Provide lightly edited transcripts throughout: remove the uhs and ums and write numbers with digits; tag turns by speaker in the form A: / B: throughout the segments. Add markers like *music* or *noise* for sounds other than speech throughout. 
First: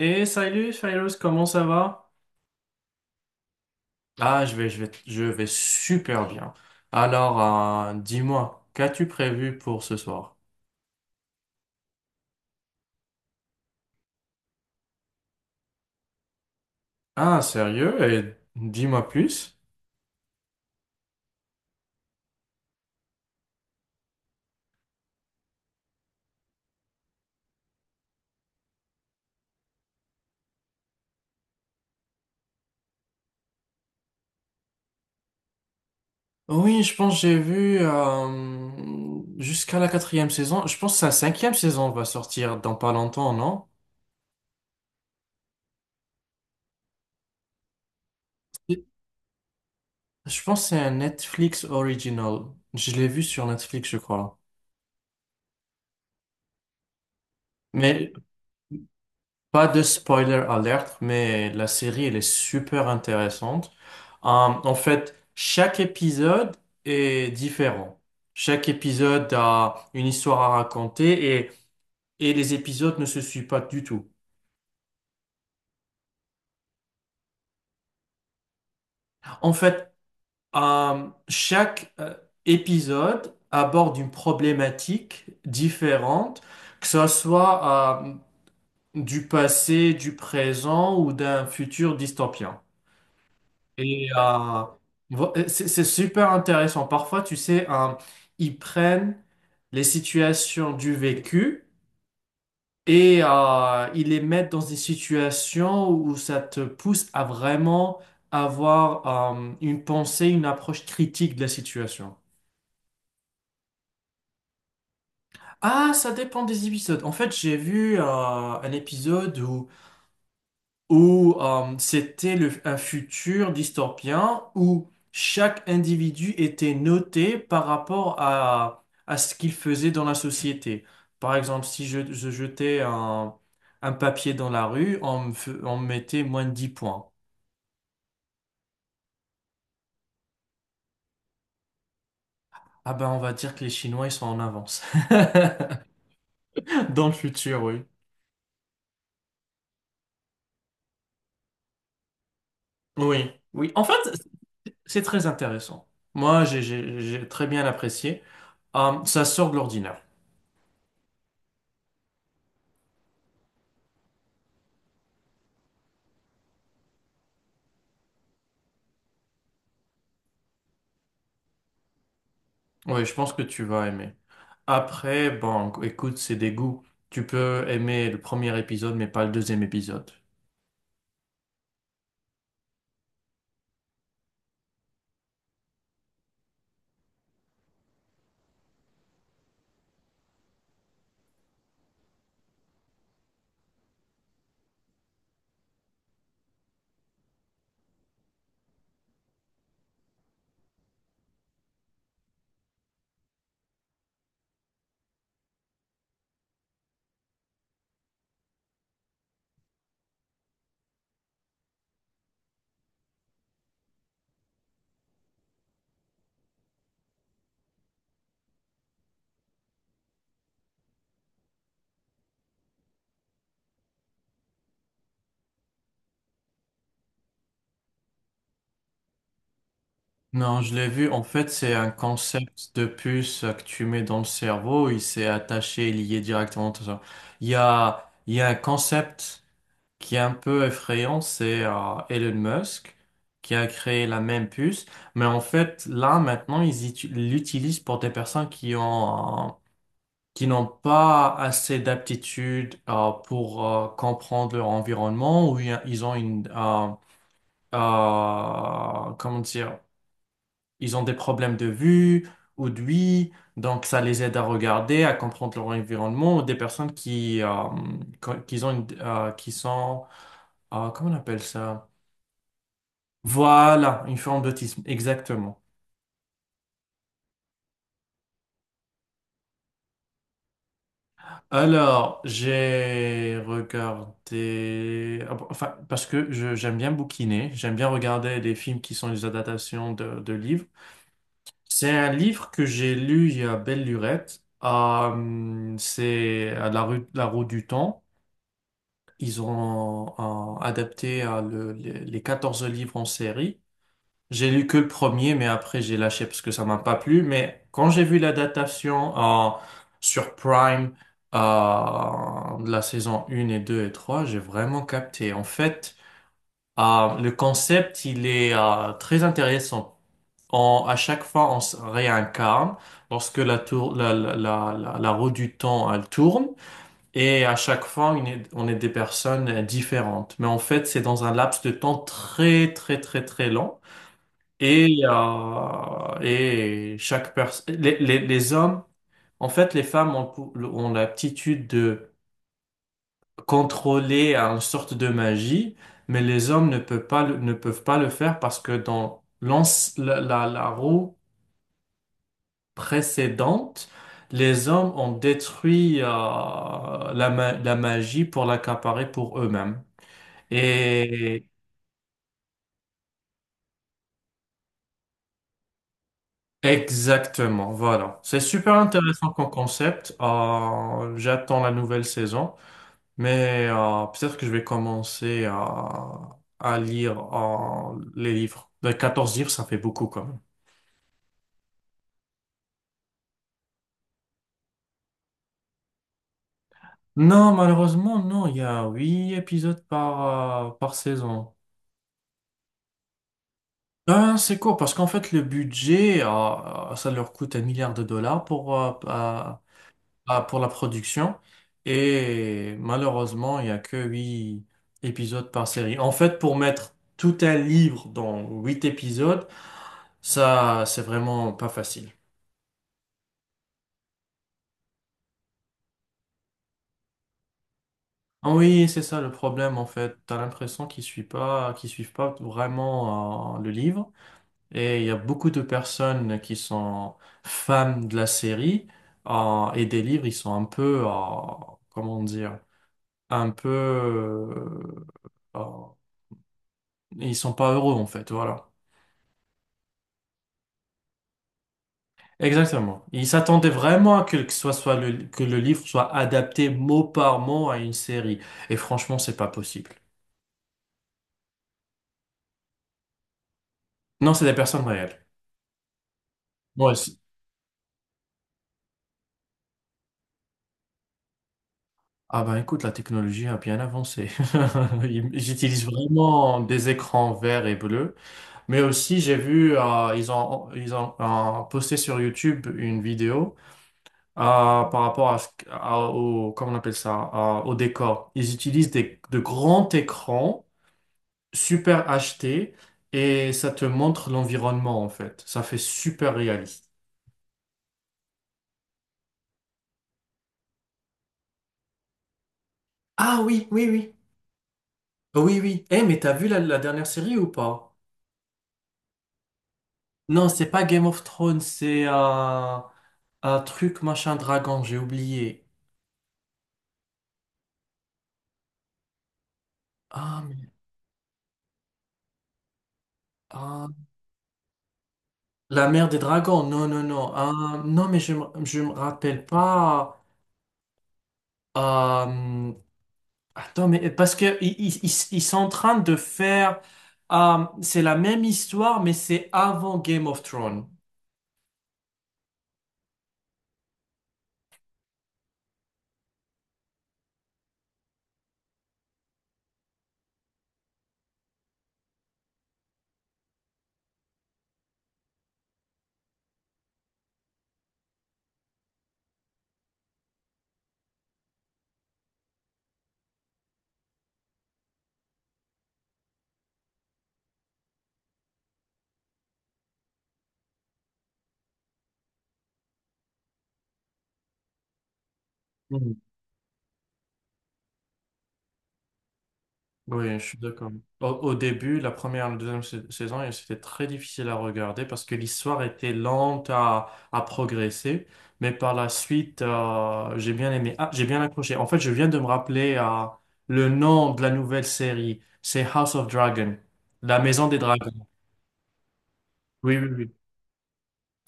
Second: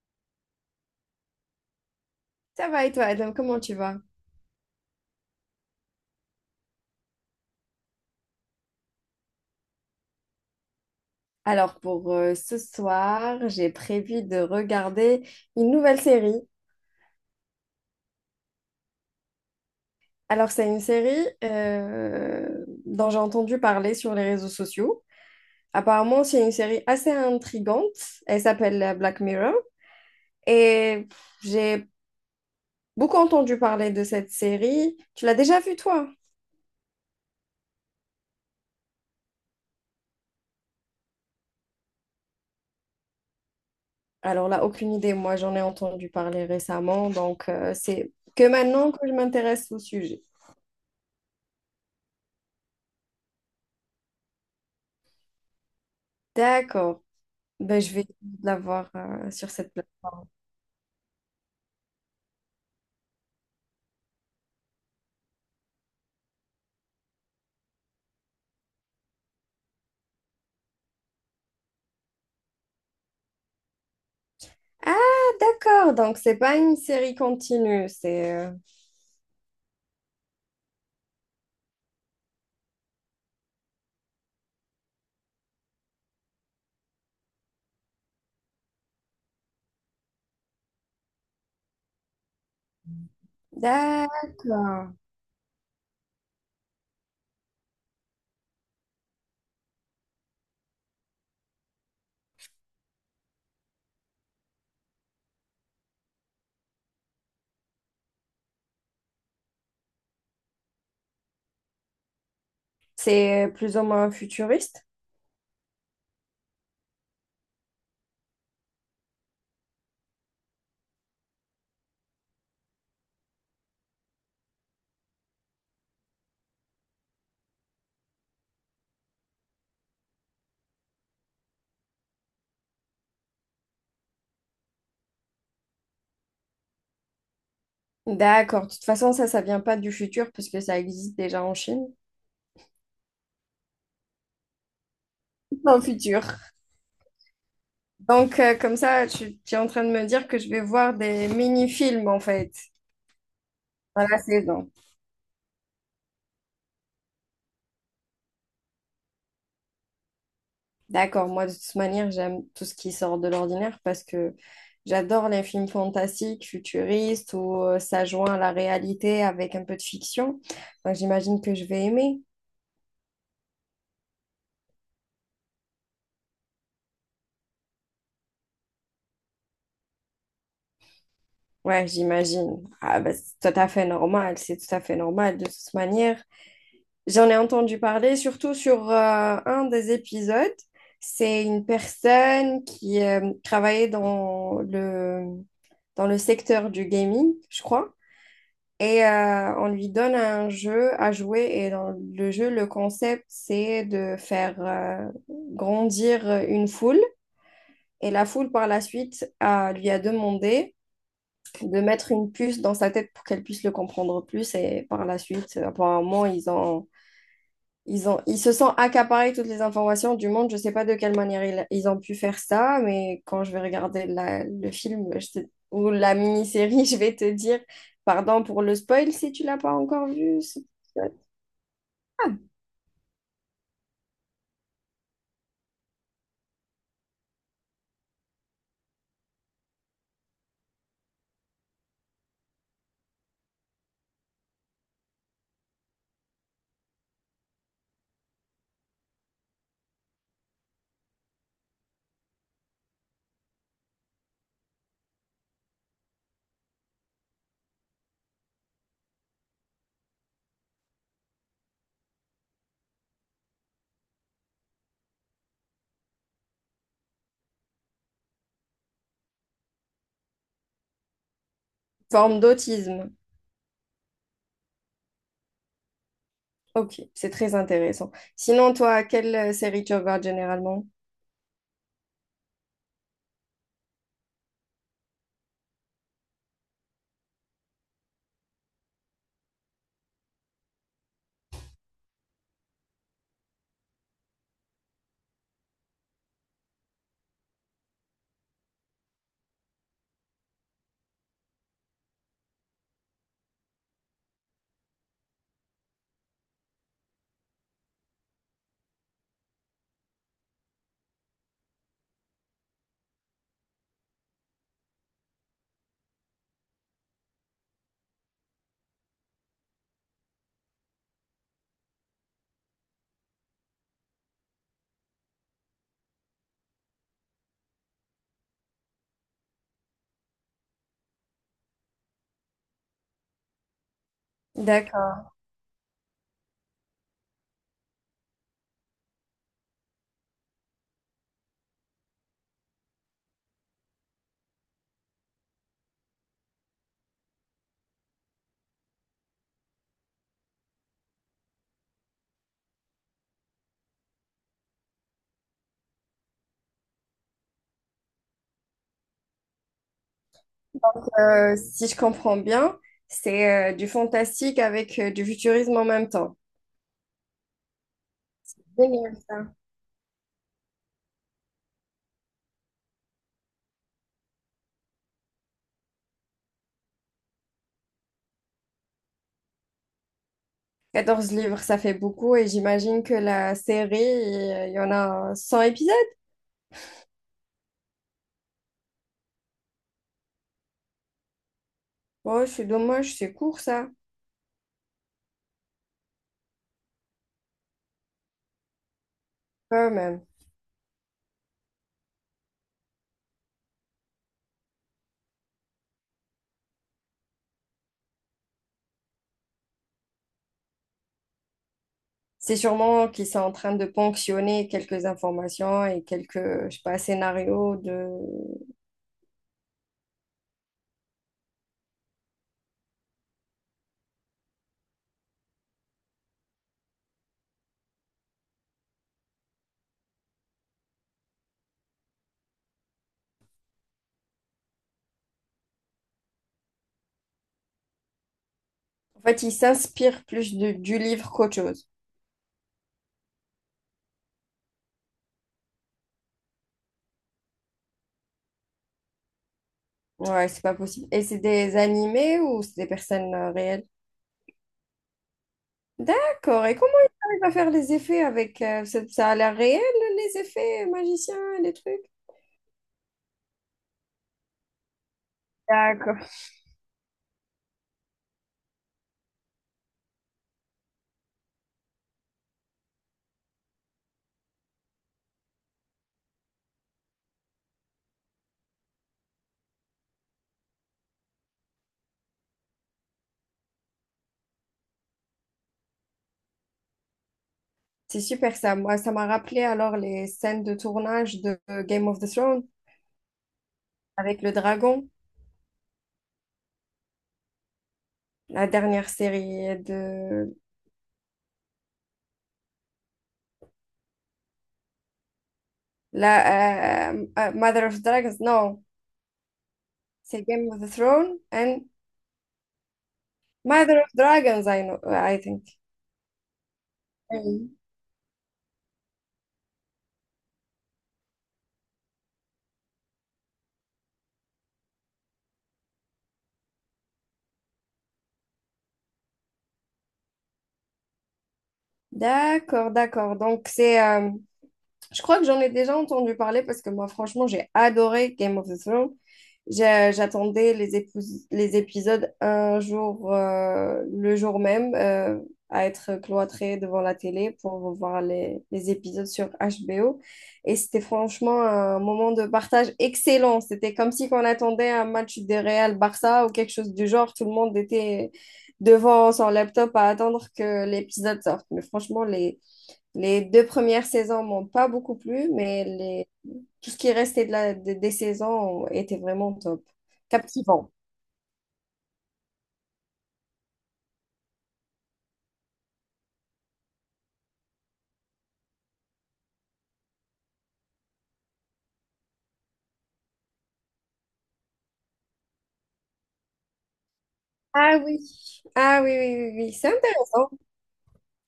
A: Et salut Cyrus, comment ça va?
B: Ça va et toi, Adam, comment tu vas?
A: Ah, je vais super bien. Alors, dis-moi, qu'as-tu prévu pour ce soir?
B: Alors pour ce soir, j'ai prévu de regarder une nouvelle série.
A: Ah, sérieux? Et dis-moi plus.
B: Alors c'est une série dont j'ai entendu parler sur les réseaux sociaux. Apparemment, c'est une série assez intrigante. Elle s'appelle Black Mirror. Et j'ai beaucoup entendu parler de cette série. Tu l'as déjà vue toi?
A: Oui, je pense que j'ai vu jusqu'à la quatrième saison. Je pense que sa cinquième saison va sortir dans pas longtemps, non?
B: Alors là, aucune idée. Moi, j'en ai entendu parler récemment. Donc c'est que maintenant que je m'intéresse au sujet.
A: Je pense que c'est un Netflix original. Je l'ai vu sur Netflix, je crois.
B: D'accord. Ben, je vais
A: Mais
B: la voir sur
A: pas
B: cette
A: de
B: plateforme.
A: spoiler alert, mais la série, elle est super intéressante. En fait, chaque épisode est différent. Chaque épisode a une histoire à raconter, et les épisodes ne se suivent pas du tout.
B: Ah, d'accord. Donc, c'est pas une série continue. C'est.
A: En fait, chaque épisode aborde une problématique différente, que ce soit du passé, du présent ou d'un futur dystopien. Et
B: D'accord.
A: c'est super intéressant. Parfois, tu sais, ils prennent les situations du vécu et ils les mettent dans des situations où ça te pousse à vraiment avoir une pensée, une approche critique de la situation.
B: C'est plus ou moins futuriste.
A: Ah, ça dépend des épisodes. En fait, j'ai vu un épisode où c'était un futur dystopien où chaque individu était noté par rapport à ce qu'il faisait dans la société. Par exemple, si je jetais un papier dans la rue, on me mettait moins de 10 points.
B: D'accord. De toute façon, ça vient pas du futur parce que ça existe déjà en Chine.
A: Ah ben, on va dire que les Chinois, ils sont en avance.
B: Dans le
A: *laughs*
B: futur.
A: Dans le futur, oui.
B: Donc, comme ça, tu es en train de me dire que je vais voir des mini-films en fait
A: Oui, oui. En fait,
B: dans la saison.
A: c'est très intéressant. Moi, j'ai très bien apprécié. Ça sort de l'ordinaire.
B: D'accord, moi de toute manière, j'aime tout ce qui sort de l'ordinaire parce que j'adore les films fantastiques, futuristes, où ça joint la réalité avec un peu de fiction. Donc j'imagine que je vais aimer.
A: Oui, je pense que tu vas aimer. Après, bon, écoute, c'est des goûts. Tu peux aimer le premier épisode, mais pas le deuxième épisode.
B: Ouais, j'imagine. Ah, bah, c'est tout à fait normal, c'est tout à fait normal de toute manière. J'en ai entendu parler surtout sur un des épisodes. C'est une personne qui travaillait dans le secteur du gaming, je crois. Et on lui donne un jeu à jouer. Et dans le jeu, le concept, c'est de faire grandir une foule. Et la foule, par la suite, lui a demandé de mettre une puce dans sa tête pour qu'elle puisse le comprendre plus. Et par la suite, apparemment, ils ont, ils se sont accaparés toutes les informations du monde. Je sais pas de quelle manière ils, ils ont pu faire ça, mais quand je vais regarder le film ou la mini-série, *laughs* je vais te dire, pardon pour le spoil si tu l'as pas encore vu,
A: Non,
B: c'est
A: je l'ai vu. En fait, c'est un
B: Ah,
A: concept de puce que tu mets dans le cerveau. Il s'est attaché et lié directement à ça. Il y a un concept qui est un peu effrayant. C'est Elon Musk qui a créé la même puce. Mais en fait, là, maintenant, ils l'utilisent pour des personnes qui ont qui n'ont pas assez d'aptitude pour comprendre leur environnement, ou il ils ont une comment dire, ils ont des problèmes de vue ou d'ouïe, donc ça les aide à regarder, à comprendre leur environnement, ou des personnes qui qui ont qui sont comment on appelle ça?
B: forme d'autisme.
A: Voilà, une forme d'autisme, exactement.
B: Ok, c'est très intéressant. Sinon, toi, quelle série tu regardes généralement?
A: Alors, j'ai regardé, enfin, parce que j'aime bien bouquiner, j'aime bien regarder des films qui sont des adaptations de livres. C'est un livre que j'ai lu il y a belle lurette. C'est à la rue, la roue du temps. Ils ont adapté les 14 livres en série. J'ai lu que le premier, mais après j'ai lâché parce que ça m'a pas plu. Mais quand j'ai vu l'adaptation sur Prime de la saison 1 et 2 et 3, j'ai vraiment capté. En fait, le concept, il est très intéressant. On, à chaque fois, on se réincarne lorsque la, tour, la- la roue du temps, elle tourne. Et à chaque fois, on est des personnes différentes. Mais en fait, c'est dans un laps de temps très, très, très, très long. Et,
B: D'accord.
A: euh, et chaque personne, les hommes, en fait, les femmes ont l'aptitude de contrôler une sorte de magie, mais les hommes ne peuvent pas le faire parce que dans la roue précédente, les hommes ont détruit la magie pour l'accaparer pour eux-mêmes.
B: Si je comprends bien, c'est du fantastique avec du futurisme en même temps.
A: Exactement, voilà. C'est super
B: Génial.
A: intéressant comme concept. J'attends la nouvelle saison, mais peut-être que je vais commencer à lire les livres. 14 livres, ça fait beaucoup quand même.
B: 14 livres, ça fait beaucoup et j'imagine que la série, il y en a 100 épisodes.
A: Non, malheureusement, non, il y a 8 épisodes par saison.
B: Oh, c'est dommage, c'est court ça.
A: Ben, c'est court parce qu'en fait, le budget, ça leur coûte un milliard de dollars
B: Quand même.
A: pour la production. Et malheureusement, il n'y a que 8 épisodes par série. En fait, pour mettre tout un livre dans 8 épisodes, ça, c'est vraiment pas facile.
B: C'est sûrement qu'ils sont en train de ponctionner quelques informations et quelques, je sais pas, scénarios de...
A: Ah oui, c'est ça le problème en fait. T'as l'impression qu'ils suivent pas vraiment le livre. Et il y a beaucoup de personnes qui sont fans de la série et des livres, ils sont un peu, comment dire, un peu euh, et ils sont pas heureux en fait, voilà.
B: En fait, ils s'inspirent plus du livre qu'autre chose.
A: Exactement. Ils s'attendaient vraiment à que le livre soit adapté mot par mot à une série. Et franchement, c'est pas possible.
B: Ouais, c'est pas possible. Et c'est des animés ou c'est des personnes réelles?
A: Non, c'est des personnes réelles.
B: D'accord. Et comment
A: Moi c'est-
B: ils arrivent à faire les effets avec... ça ça a l'air réel, les effets magiciens, les trucs?
A: Ah ben écoute, la technologie a bien avancé. *laughs* J'utilise
B: D'accord.
A: vraiment des écrans verts et bleus. Mais aussi, j'ai vu, ils ont posté sur YouTube une vidéo euh, par rapport à, ce- qu- à- au, comment on appelle ça, au décor. Ils utilisent de grands écrans super acheté, et ça te montre l'environnement en fait. Ça fait super réaliste.
B: C'est super ça. Moi, ça m'a rappelé alors les scènes de tournage de Game of the Thrones
A: Ah oui, oui, oui.
B: avec le dragon,
A: Oui, oui. Eh, mais t'as vu la dernière série ou pas?
B: la dernière série
A: Non,
B: de
A: c'est pas Game of Thrones, c'est un truc machin dragon, j'ai oublié.
B: la Mother of Dragons. Non,
A: Ah,
B: c'est Game
A: mais...
B: of the Thrones and
A: ah,
B: Mother of Dragons, I know, I think.
A: la mère des dragons, non, non, non.
B: Oui.
A: Ah, non, mais je me rappelle pas. Euh, Attends, mais parce que ils sont en train de faire... c'est la même histoire, mais c'est avant Game of Thrones.
B: D'accord, d'accord. Donc c'est, je crois que j'en ai déjà entendu parler parce que moi, franchement, j'ai adoré Game of the Thrones. J'attendais les, les épisodes un jour, le jour même, à être cloîtrée devant la télé pour voir les épisodes sur HBO. Et c'était franchement un moment de partage excellent. C'était comme si on attendait un match de Real Barça ou quelque chose du genre. Tout le monde était devant son laptop à attendre que l'épisode sorte. Mais franchement, les deux premières saisons m'ont pas beaucoup plu, mais
A: Mhm.
B: les... tout ce qui restait de la... des saisons était vraiment top.
A: Oui, je suis d'accord.
B: Captivant.
A: Au début, la première, la deuxième saison, et c'était très difficile à regarder parce que l'histoire était lente à progresser. Mais par la suite, j'ai bien aimé. Ah, j'ai bien accroché. En fait, je viens de me rappeler le nom de la nouvelle série. C'est House of Dragon, la maison des
B: Ah
A: dragons.
B: oui. Ah oui, oui, oui, oui. C'est
A: Oui, oui, oui.
B: intéressant.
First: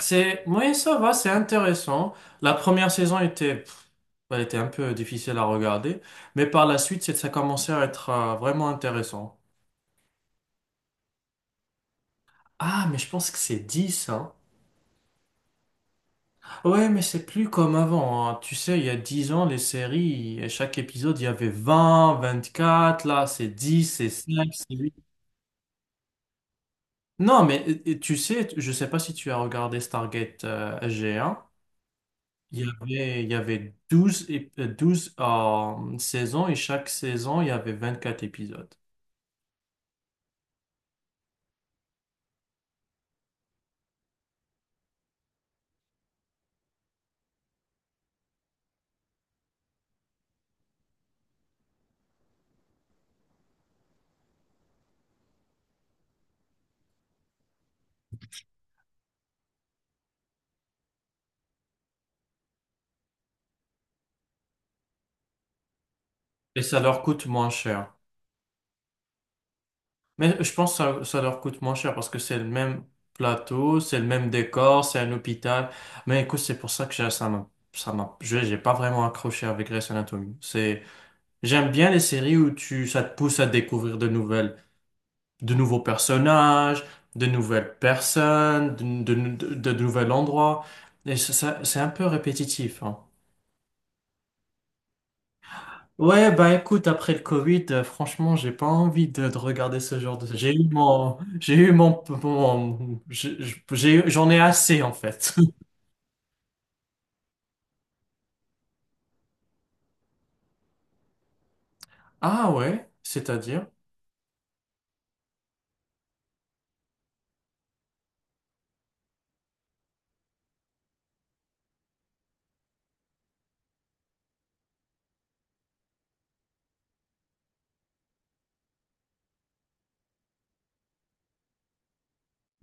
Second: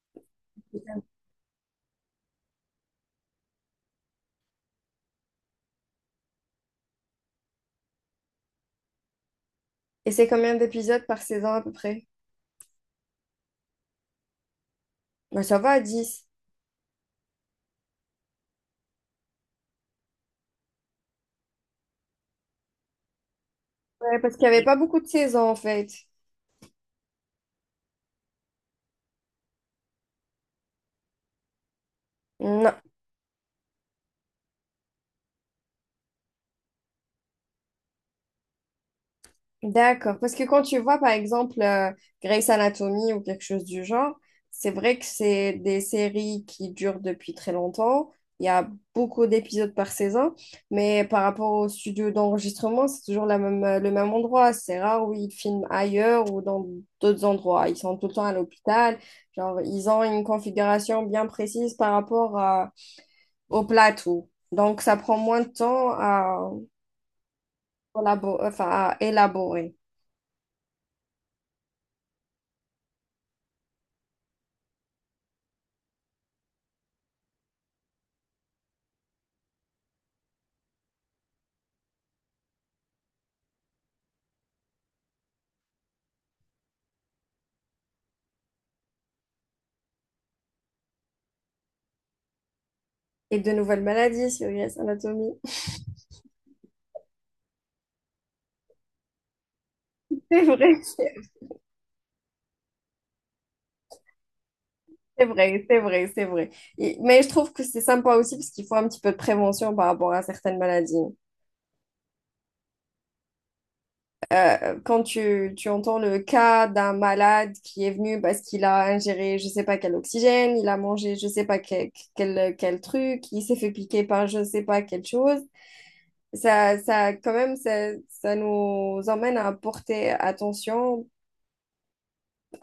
A: C'est, oui, ça va, c'est intéressant. La première saison était, pff, elle était un peu difficile à regarder, mais par la suite, ça commençait à être vraiment intéressant.
B: Et c'est combien d'épisodes par saison à peu près?
A: Ah, mais je pense que c'est 10 hein.
B: Ben, ça va à 10.
A: Ouais, mais c'est plus comme avant, hein. Tu sais, il y a 10 ans, les séries, à chaque épisode, il y avait 20, 24, là c'est 10, c'est
B: Ouais, parce qu'il
A: 5,
B: n'y avait
A: c'est
B: pas
A: 8.
B: beaucoup de saisons en fait.
A: Non, mais tu sais, je sais pas si tu as regardé Stargate G un. Il y
B: Non.
A: avait, il y avait 12 saisons, et chaque saison, il y avait 24 épisodes.
B: D'accord, parce que quand tu vois par exemple Grey's Anatomy ou quelque chose du genre, c'est vrai que c'est des séries qui durent depuis très longtemps. Il y a beaucoup d'épisodes par saison, mais par rapport au studio d'enregistrement, c'est toujours la même, le même endroit. C'est rare où ils filment ailleurs ou dans d'autres endroits. Ils sont tout le temps à l'hôpital. Genre, ils ont une configuration bien précise par rapport au plateau. Donc, ça prend moins de temps à,
A: Et ça leur coûte moins cher.
B: enfin, à élaborer.
A: Mais je pense que ça leur coûte moins cher parce que c'est le même plateau, c'est le même décor, c'est un hôpital. Mais écoute, c'est pour ça que j'ai pas vraiment accroché avec Grey's Anatomy. C'est, j'aime bien les séries où tu, ça te pousse à découvrir de nouvelles, de nouveaux personnages, de nouvelles personnes, de nouveaux endroits. Et ça, c'est un peu répétitif, hein.
B: Et de nouvelles maladies sur Grey's Anatomy.
A: Ouais, bah écoute, après le Covid, franchement, j'ai pas envie de regarder ce genre de...
B: *laughs*
A: J'ai eu mon... j'en ai assez, en
B: C'est
A: fait.
B: vrai,
A: *laughs*
B: c'est vrai, c'est vrai, c'est vrai. Et mais je trouve que c'est sympa aussi parce qu'il faut un petit peu de prévention par rapport à certaines maladies.
A: Ah ouais, c'est-à-dire?
B: Quand tu entends le cas d'un malade qui est venu parce qu'il a ingéré je sais pas quel oxygène, il a mangé je sais pas quel, quel, quel truc, il s'est fait piquer par je sais pas quelle chose, ça quand même, ça nous emmène à porter attention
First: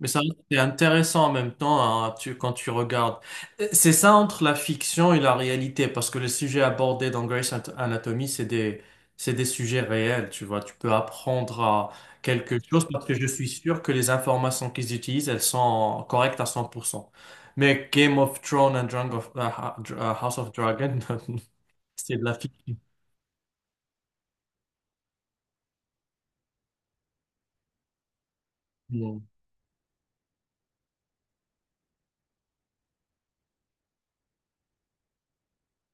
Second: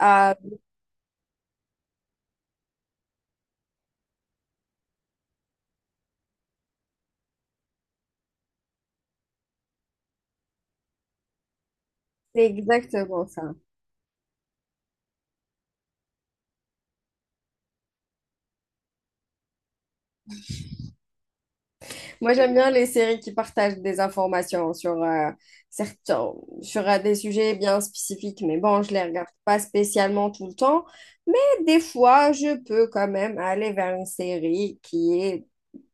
A: Mais ça, c'est intéressant en même temps hein, quand tu regardes. C'est ça, entre la fiction et la réalité, parce que les sujets abordés dans Grey's Anatomy, c'est des sujets réels, tu vois. Tu peux apprendre à
B: C'est
A: quelque chose parce que
B: exactement
A: je suis
B: ça.
A: sûr que les informations qu'ils utilisent, elles sont correctes à 100%. Mais Game of Thrones and House of Dragon, *laughs* c'est de la
B: Moi, j'aime bien
A: fiction.
B: les séries qui partagent des informations sur, certains, sur des sujets bien spécifiques, mais bon, je les
A: Mm.
B: regarde pas spécialement tout le temps. Mais des fois, je peux quand même aller vers une série qui est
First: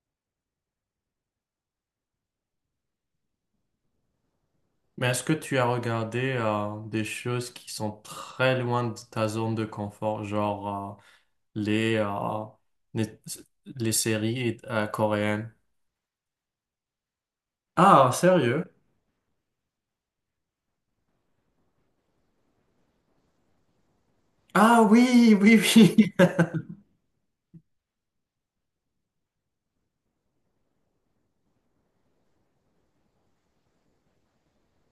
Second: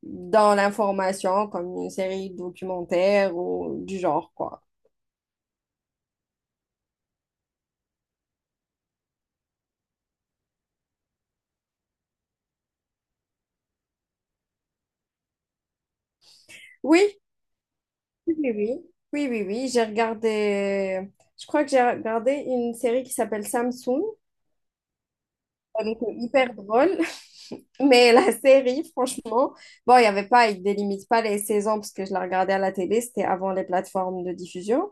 B: dans l'information, comme une série documentaire ou du genre, quoi.
A: Mais est-ce que tu as regardé des choses qui sont très loin de ta zone de confort, genre... euh, les, euh, les, les séries coréennes.
B: Oui,
A: Ah,
B: oui, oui,
A: sérieux?
B: oui, oui, oui, oui, j'ai regardé, je crois que j'ai regardé une série qui s'appelle Samsung.
A: Ah oui, oui,
B: Elle
A: oui.
B: était hyper drôle. Mais la *laughs* série, franchement, bon, il y avait pas, il délimite pas les saisons parce que je la regardais à la télé, c'était avant les plateformes de diffusion.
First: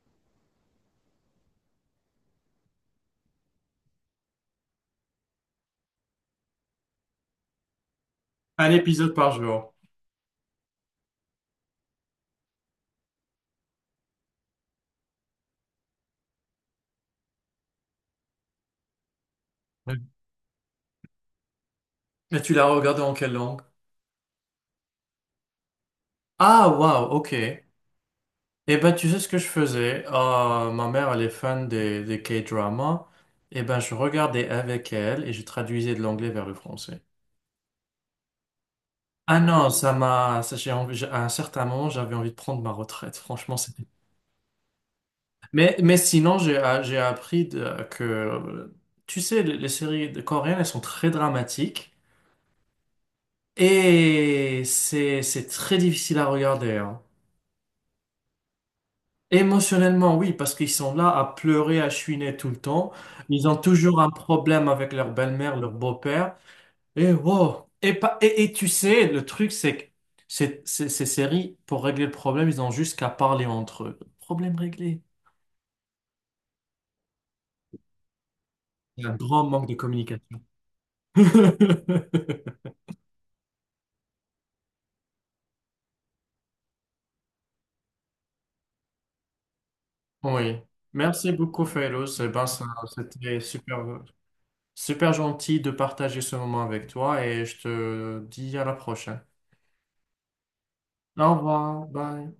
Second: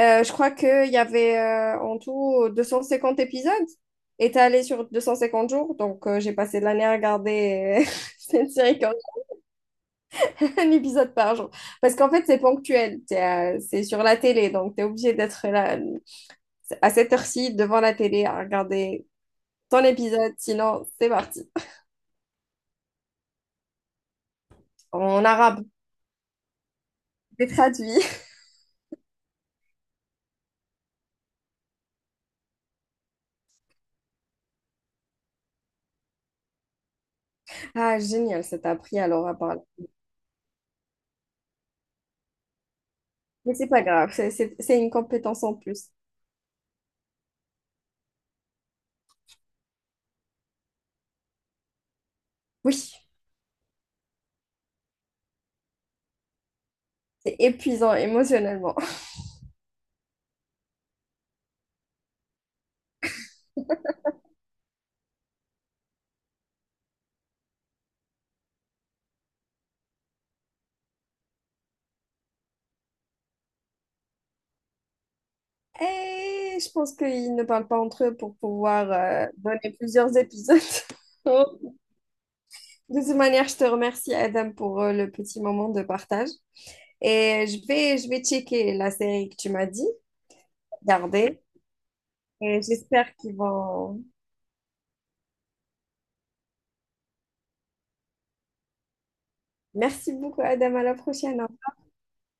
B: Je crois qu'il y avait en tout 250 épisodes étalés sur 250 jours. Donc, j'ai passé l'année à regarder *laughs* cette
A: *laughs* Un
B: série quand
A: épisode par jour.
B: *laughs* un épisode par jour. Parce qu'en fait, c'est ponctuel. C'est sur la télé, donc tu es obligé d'être là à cette heure-ci devant la télé à regarder ton
A: Oui.
B: épisode. Sinon, c'est parti.
A: Et tu l'as regardé en quelle langue?
B: En arabe,
A: Ah, wow ok.
B: c'est traduit.
A: Eh ben, tu sais ce que je faisais? Ma mère, elle est fan des K-dramas. Eh ben, je regardais avec elle et je traduisais de l'anglais vers le français.
B: Ah, génial, ça t'a appris alors à
A: Ah
B: parler.
A: non, ça m'a, ça, j'ai envie- j'ai- à un certain moment, j'avais envie de prendre ma retraite.
B: Mais
A: Franchement,
B: c'est
A: c'est
B: pas grave, c'est une compétence en
A: Mais,
B: plus.
A: mais sinon, j'ai appris que, tu sais, les séries coréennes, elles sont très dramatiques
B: Oui,
A: et c'est très difficile à regarder, hein.
B: c'est épuisant émotionnellement. *laughs*
A: Émotionnellement, oui, parce qu'ils sont là à pleurer, à chouiner tout le temps. Ils ont toujours un problème avec leur belle-mère, leur beau-père. Et wow. Et, pas, et tu sais, le truc, c'est que ces séries, pour régler le problème, ils ont juste qu'à parler entre eux. Problème réglé.
B: Et je pense qu'ils ne parlent pas entre eux pour pouvoir
A: Il y a un grand manque
B: donner
A: de
B: plusieurs
A: communication.
B: épisodes. *laughs*
A: *laughs*
B: De toute manière, je te remercie, Adam, pour le petit moment de partage. Et je vais checker la série que tu m'as dit,
A: Oui, merci
B: garder.
A: beaucoup, Fairouz. Eh ben,
B: Et j'espère qu'ils
A: c'était super,
B: vont
A: super gentil de partager ce moment avec toi, et je te dis à la prochaine.
B: Merci beaucoup, Adam. À la
A: Au
B: prochaine. Au revoir.
A: revoir, bye.